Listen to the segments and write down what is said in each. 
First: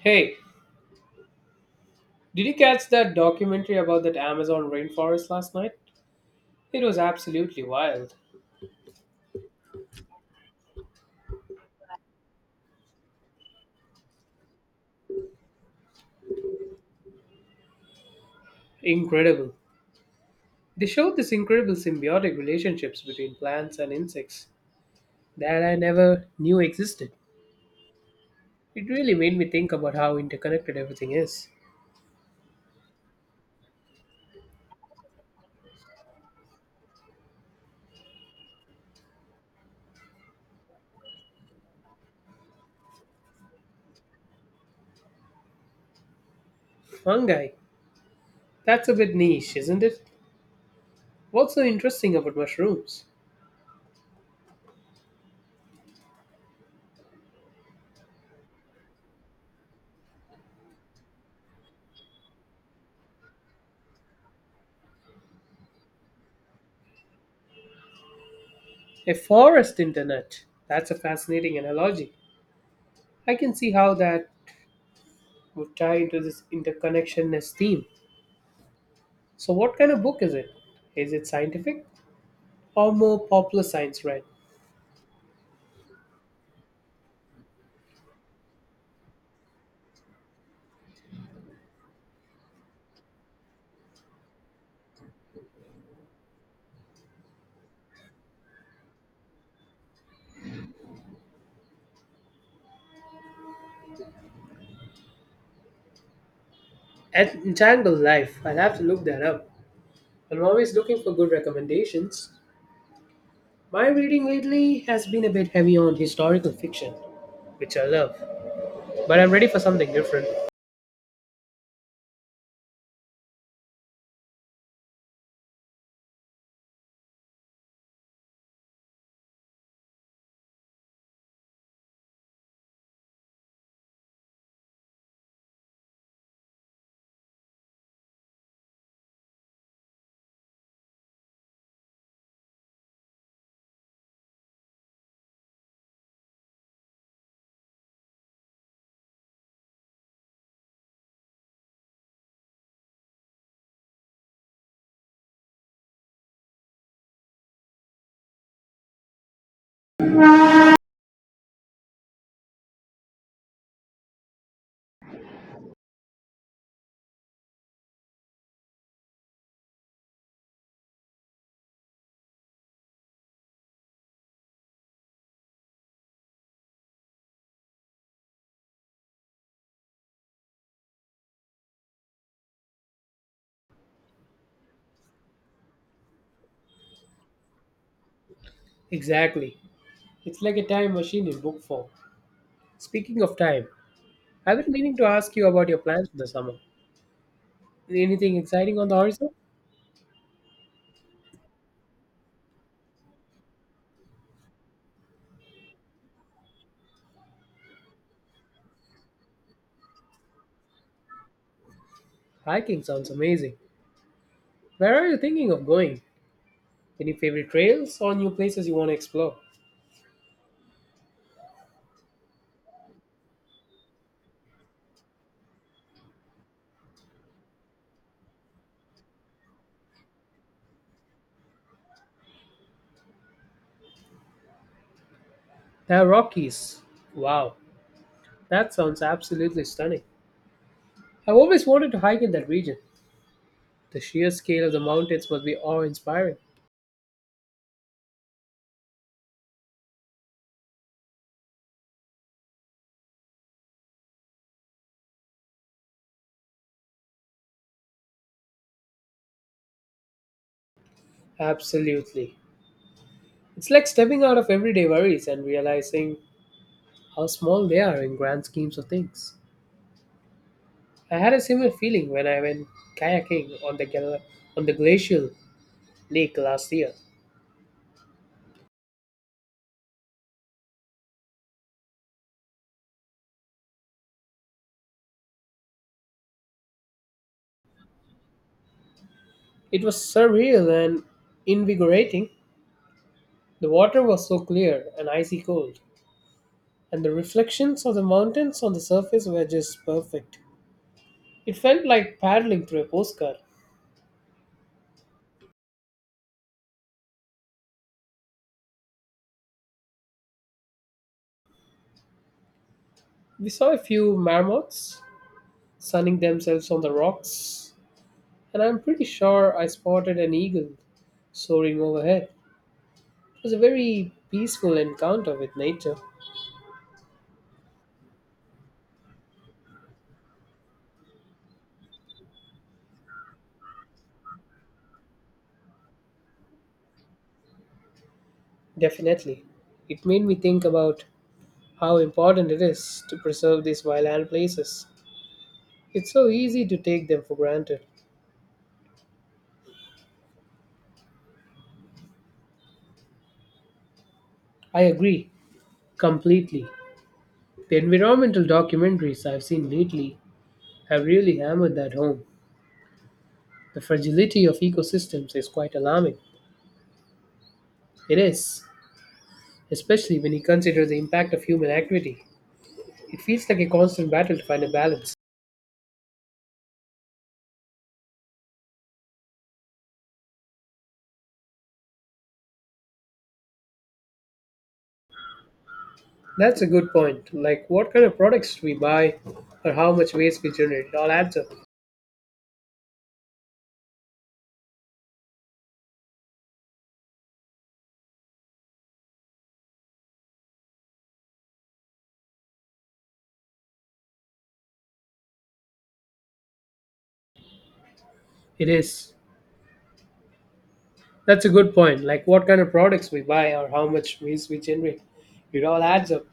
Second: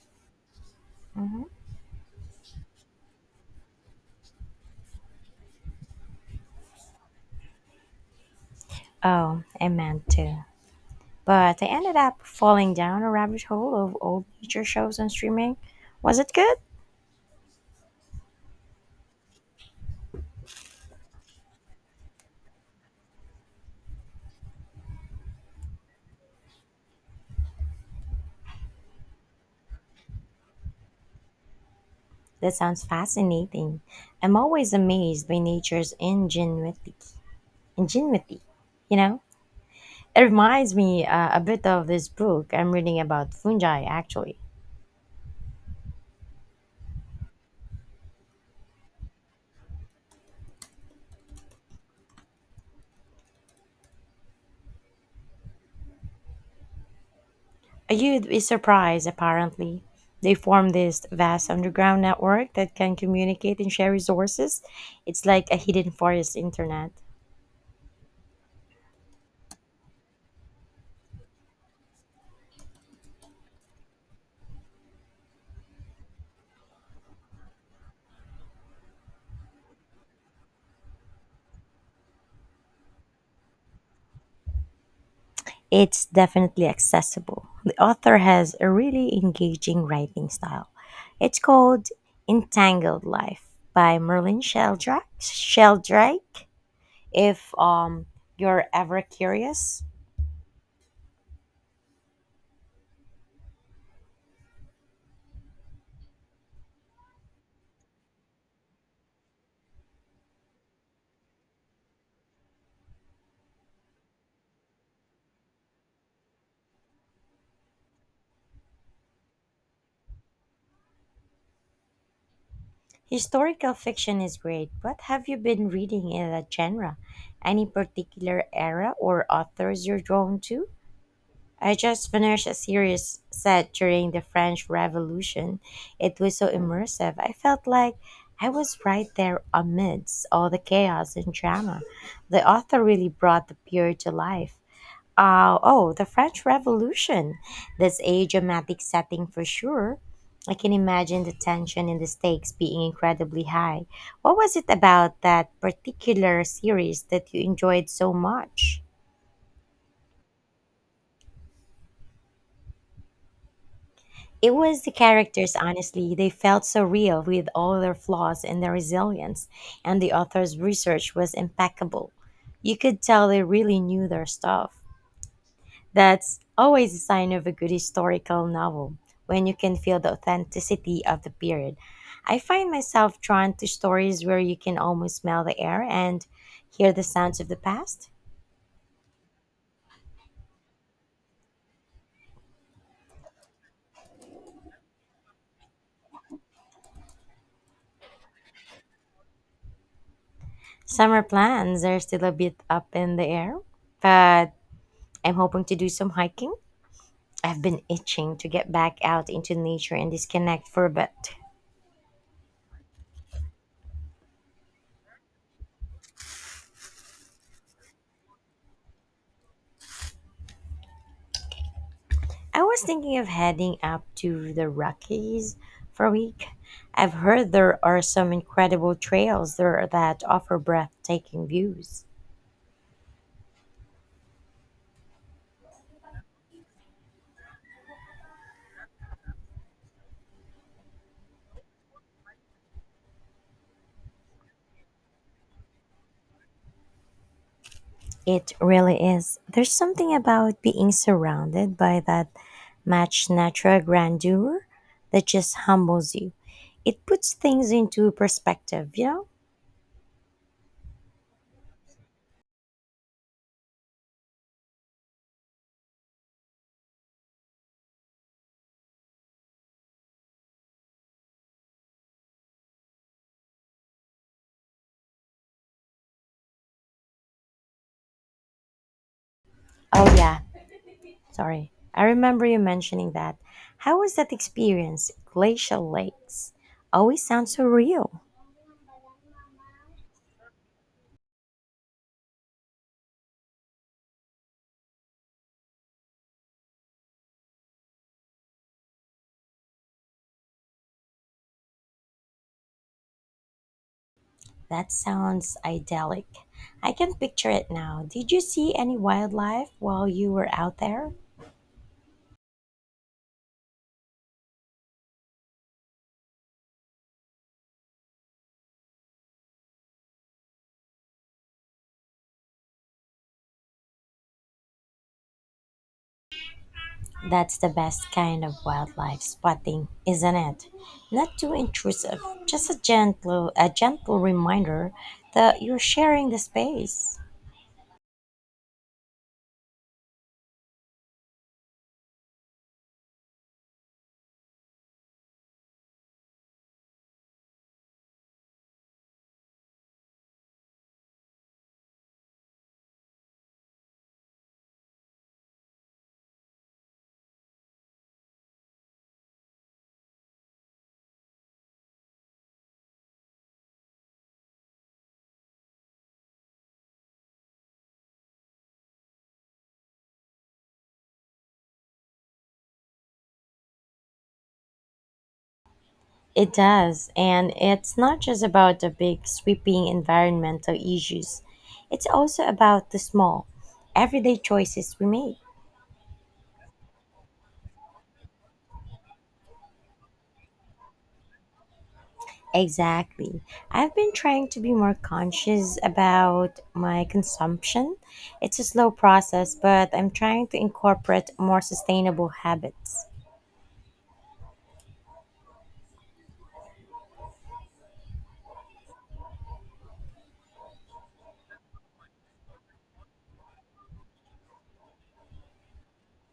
Hey, did you catch that documentary about that Amazon rainforest last night? It was absolutely wild. Oh, I meant to. But I ended up falling down a rabbit hole of old nature shows on streaming. Was it good? Incredible. They showed this incredible symbiotic relationships between plants and insects that I never knew existed. It really made me think about how interconnected everything is. That sounds fascinating. I'm always amazed by nature's ingenuity. Ingenuity, you know? It reminds me a bit of this book I'm reading about fungi, actually. Fungi. That's a bit niche, isn't it? What's so interesting about mushrooms? You'd be surprised, apparently. They form this vast underground network that can communicate and share resources. It's like a hidden forest internet. A forest internet. That's a fascinating analogy. I can see how that would tie into this interconnectionness theme. So, what kind of book is it? Is it scientific or more popular science read? It's definitely accessible. The author has a really engaging writing style. It's called Entangled Life by Merlin Sheldrake. Sheldrake. If you're ever curious, Entangled Life. I'll have to look that up. I'm always looking for good recommendations. My reading lately has been a bit heavy on historical fiction, which I love, but I'm ready for something different. historical fiction is great, but have you been reading in that genre? Any particular era or authors you're drawn to? I just finished a series set during the French Revolution. It was so immersive. I felt like I was right there amidst all the chaos and drama. The author really brought the period to life. Oh, the French Revolution. That's a dramatic setting for sure. I can imagine the tension and the stakes being incredibly high. What was it about that particular series that you enjoyed so much? It was the characters, honestly. They felt so real with all their flaws and their resilience, and the author's research was impeccable. You could tell they really knew their stuff. That's always a sign of a good historical novel, when you can feel the authenticity of the period. I find myself drawn to stories where you can almost smell the air and hear the sounds of the past. Exactly. It's like a time machine in book form. Speaking of time, I've been meaning to ask you about your plans for the summer. Anything exciting on the horizon? Summer plans are still a bit up in the air, but I'm hoping to do some hiking. I've been itching to get back out into nature and disconnect for a bit. Hiking sounds amazing. Where are you thinking of going? Any favorite trails or new places you want to explore? I was thinking of heading up to the Rockies for a week. I've heard there are some incredible trails there that offer breathtaking views. The Rockies. Wow, that sounds absolutely stunning. I've always wanted to hike in that region. The sheer scale of the mountains must be awe inspiring. It really is. There's something about being surrounded by that much natural grandeur that just humbles you. It puts things into perspective, you know? Absolutely. It's like stepping out of everyday worries and realizing how small they are in grand schemes of things. I had a similar feeling when I went kayaking on on the glacial lake last year. Oh, yeah. Sorry. I remember you mentioning that. How was that experience? Glacial lakes always sound so real. It was surreal and invigorating. The water was so clear and icy cold, and the reflections of the mountains on the surface were just perfect. It felt like paddling through a postcard. That sounds idyllic. I can picture it now. Did you see any wildlife while you were out there? We saw a few marmots sunning themselves on the rocks, and I'm pretty sure I spotted an eagle soaring overhead. It was a very peaceful encounter with nature, That's the best kind of wildlife spotting, isn't it? Not too intrusive, just a gentle reminder that you're sharing the space. definitely. It made me think about how important it is to preserve these wildland places. It's so easy to take them for granted. I agree completely. The environmental documentaries I've seen lately have really hammered that home. The fragility of ecosystems is quite alarming. It is, especially when you consider the impact of human activity. It feels like a constant battle to find a balance. It does, and it's not just about the big sweeping environmental issues. It's also about the small, everyday choices we make. That's a good point. Like, what kind of products we buy or how much waste we generate, it all adds up. Exactly. I've been trying to be more conscious about my consumption. It's a slow process, but I'm trying to incorporate more sustainable habits. It is. That's a good point. Like, what kind of products we buy or how much waste we generate, it all adds up.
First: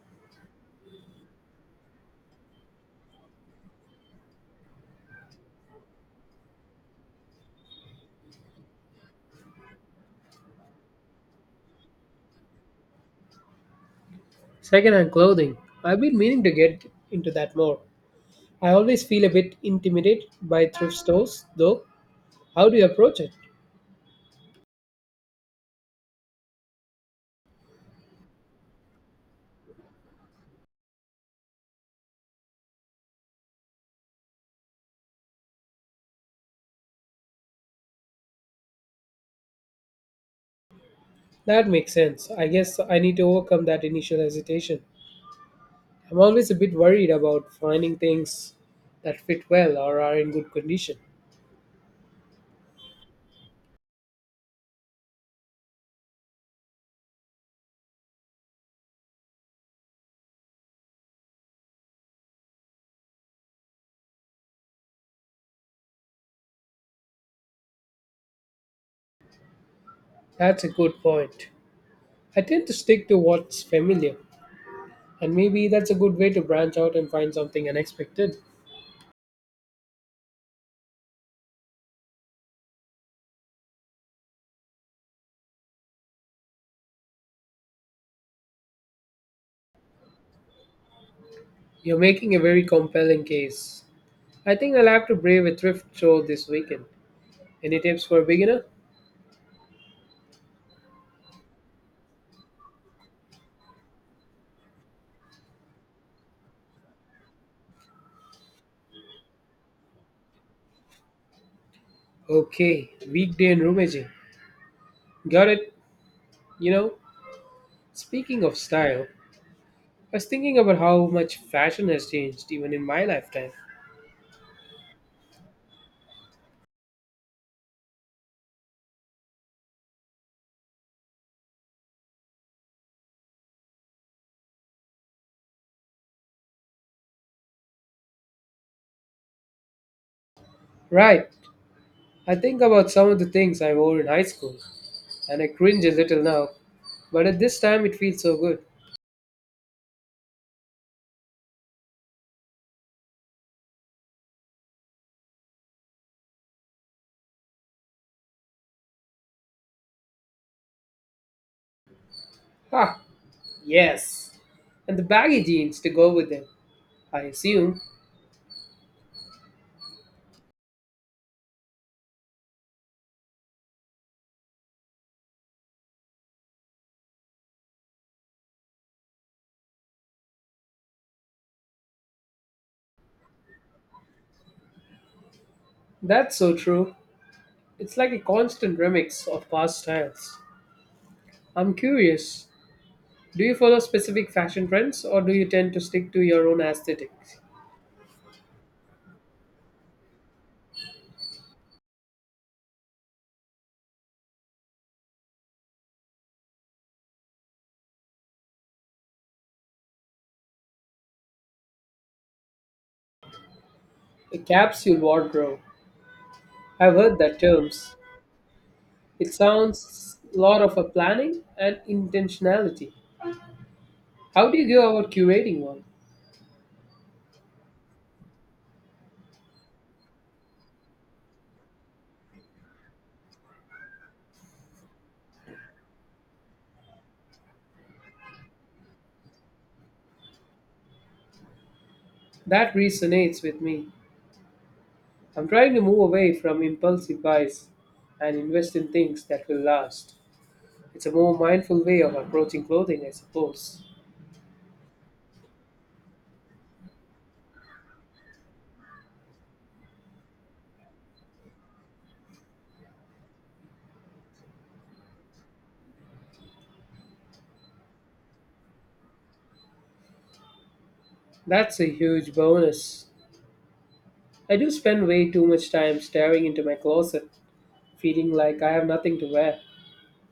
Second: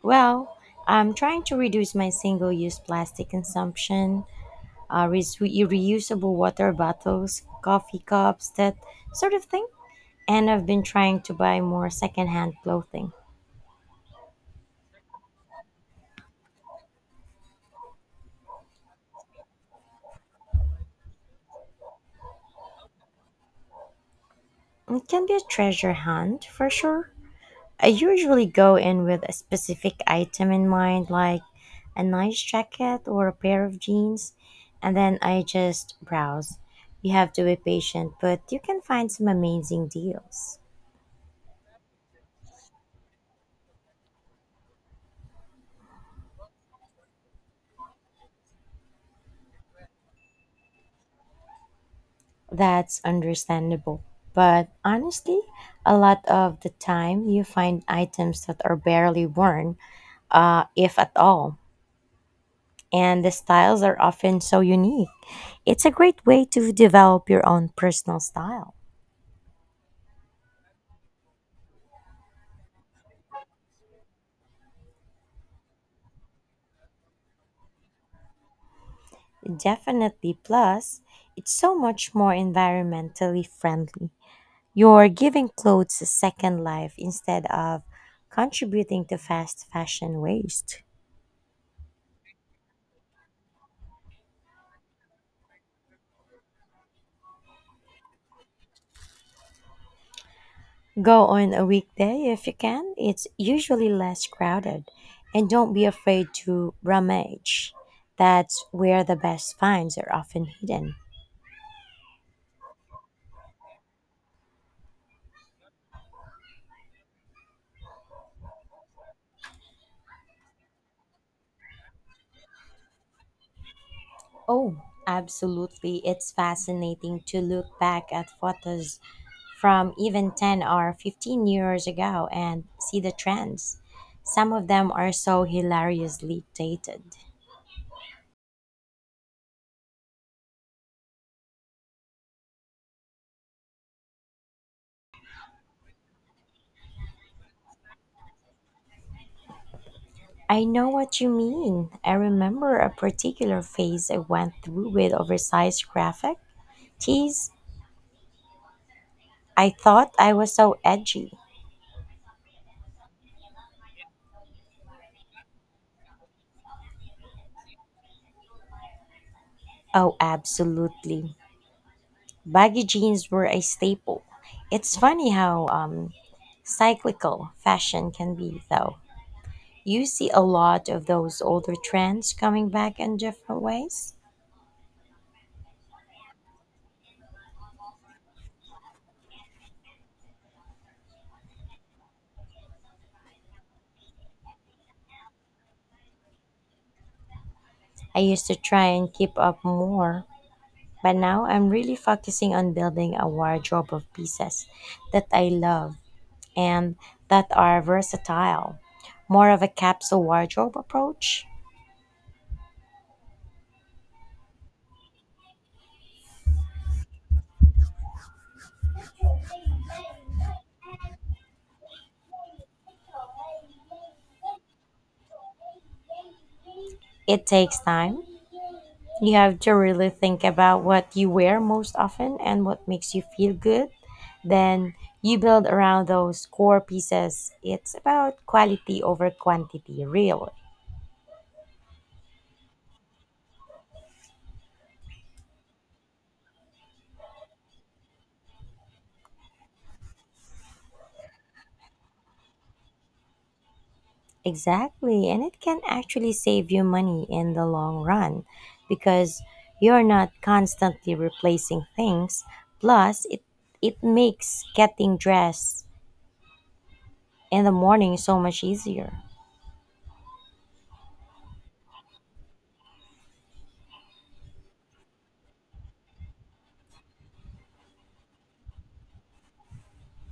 Well, I'm trying to reduce my single use plastic consumption, reusable water bottles, coffee cups, that sort of thing. And I've been trying to buy more secondhand clothing. Secondhand clothing. I've been meaning to get into that more. I always feel a bit intimidated by thrift stores, though. How do you approach it? It can be a treasure hunt for sure. I usually go in with a specific item in mind, like a nice jacket or a pair of jeans, and then I just browse. You have to be patient, but you can find some amazing deals. That makes sense. I guess I need to overcome that initial hesitation. I'm always a bit worried about finding things that fit well or are in good condition. That's understandable. But honestly, a lot of the time you find items that are barely worn, if at all, and the styles are often so unique. It's a great way to develop your own personal style. That's a good point. I tend to stick to what's familiar, and maybe that's a good way to branch out and find something unexpected. Definitely, plus, it's so much more environmentally friendly. You're giving clothes a second life instead of contributing to fast fashion waste. You're making a very compelling case. I think I'll have to brave a thrift show this weekend. Any tips for a beginner? Go on a weekday if you can, it's usually less crowded. And don't be afraid to rummage. That's where the best finds are often hidden. Okay, weekday and rummaging. Got it. You know, speaking of style, I was thinking about how much fashion has changed even in my lifetime. Oh, absolutely. It's fascinating to look back at photos from even 10 or 15 years ago and see the trends. Some of them are so hilariously dated. Right, I think about some of the things I wore in high school, and I cringe a little now, but at this time it feels so good. I know what you mean. I remember a particular phase I went through with oversized graphic tees. I thought I was so edgy. Ha, yes. And the baggy jeans to go with them, I assume. Oh, absolutely. Baggy jeans were a staple. It's funny how cyclical fashion can be, though. You see a lot of those older trends coming back in different ways. That's so true. It's like a constant remix of past styles. I'm curious, do you follow specific fashion trends or do you tend to stick to your own aesthetics? I used to try and keep up more, but now I'm really focusing on building a wardrobe of pieces that I love and that are versatile. More of a capsule wardrobe approach. A capsule wardrobe. I've heard that terms. It sounds a lot of a planning and intentionality. How do you go about curating one? It takes time. You have to really think about what you wear most often and what makes you feel good. Then you build around those core pieces. It's about quality over quantity, really. That resonates with me. I'm trying to move away from impulsive buys and invest in things that will last. It's a more mindful way of approaching clothing, I suppose. Exactly. And it can actually save you money in the long run because you're not constantly replacing things. Plus, it makes getting dressed in the morning so much easier. That's a huge bonus. I do spend way too much time staring into my closet, feeling like I have nothing to wear.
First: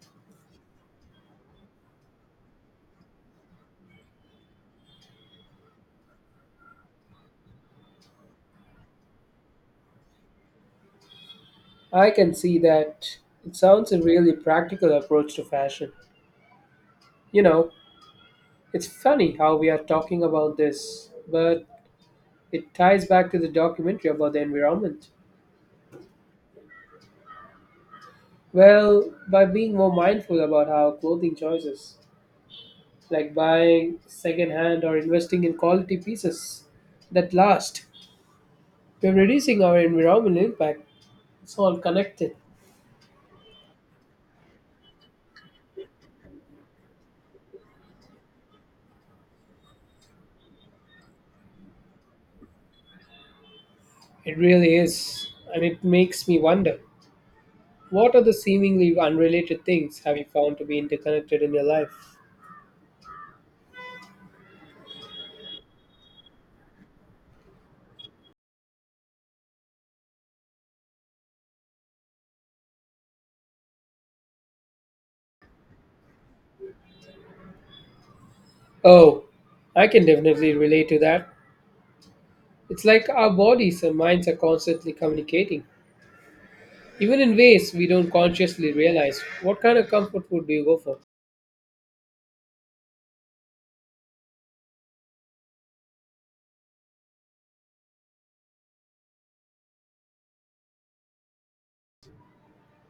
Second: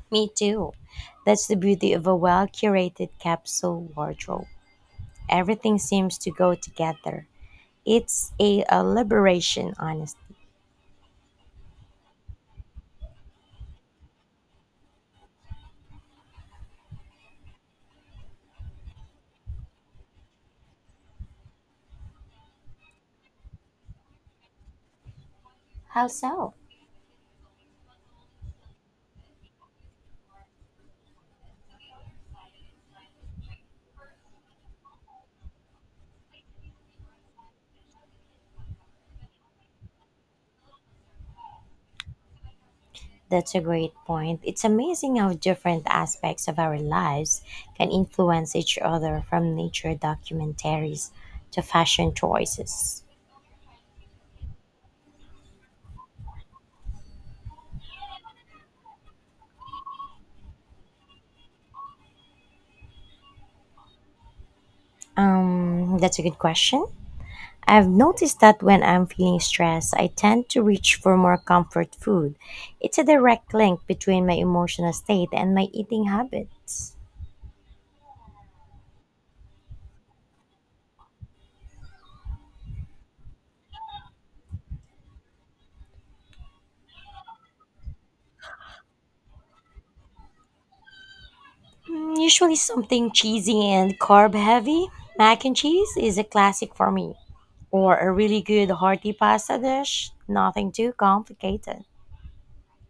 Me too. That's the beauty of a well curated capsule wardrobe. Everything seems to go together. It's a liberation, honestly. I can see that it sounds a really practical approach to fashion. You know, it's funny how we are talking about this, but it ties back to the documentary about the environment. How so? Well, by being more mindful about our clothing choices, like buying secondhand or investing in quality pieces that last, we're reducing our environmental impact. It's all connected. That's a great point. It's amazing how different aspects of our lives can influence each other, from nature documentaries to fashion choices. It really is, and it makes me wonder what are the seemingly unrelated things have you found to be interconnected in your life? That's a good question. I've noticed that when I'm feeling stressed, I tend to reach for more comfort food. It's a direct link between my emotional state and my eating habits. Oh, I can definitely relate to that. It's like our bodies and minds are constantly communicating, even in ways we don't consciously realize. What kind of comfort food do you go for? Usually something cheesy and carb heavy. Mac and cheese is a classic for me. Or a really good hearty pasta dish. Nothing too complicated.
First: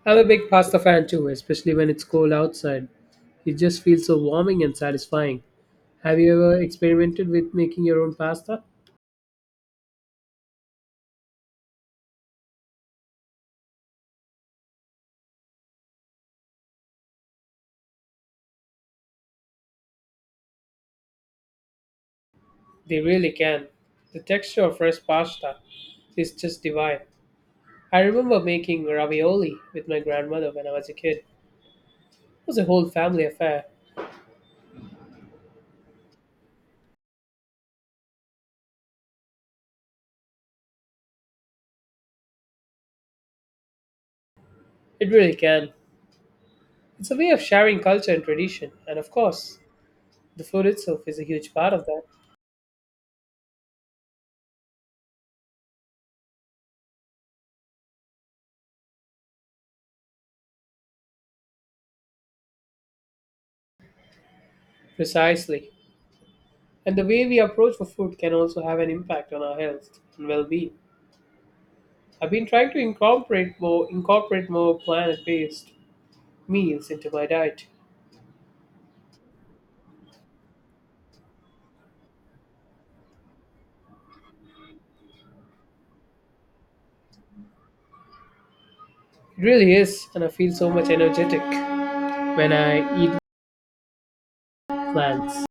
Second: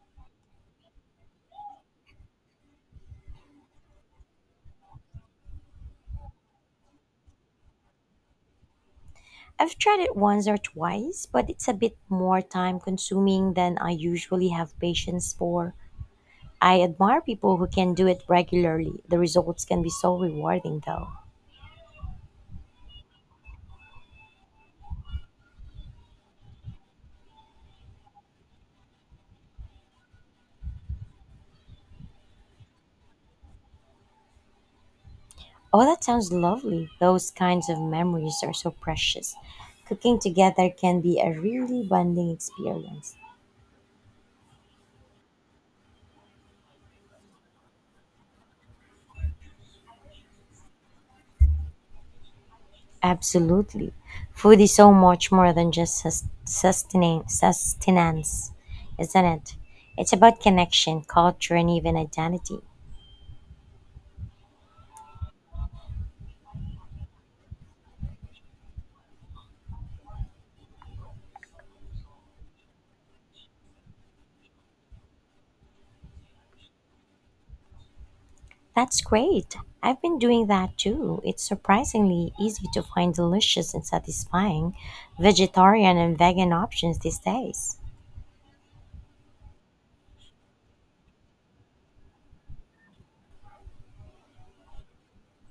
I'm a big pasta fan too, especially when it's cold outside. It just feels so warming and satisfying. Have you ever experimented with making your own pasta? I've tried it once or twice, but it's a bit more time consuming than I usually have patience for. I admire people who can do it regularly. The results can be so rewarding though. They really can. The texture of fresh pasta is just divine. I remember making ravioli with my grandmother when I was a kid. It was a whole family affair. Oh, that sounds lovely. Those kinds of memories are so precious. Cooking together can be a really bonding experience. It really can. It's a way of sharing culture and tradition, and of course, the food itself is a huge part of that. Absolutely. Food is so much more than just sustenance, isn't it? It's about connection, culture, and even identity. Precisely. And the way we approach for food can also have an impact on our health and well-being. I've been trying to incorporate more plant-based meals into my diet. That's great. I've been doing that too. It's surprisingly easy to find delicious and satisfying vegetarian and vegan options these days. It really is, and I feel so much energetic when I eat plants.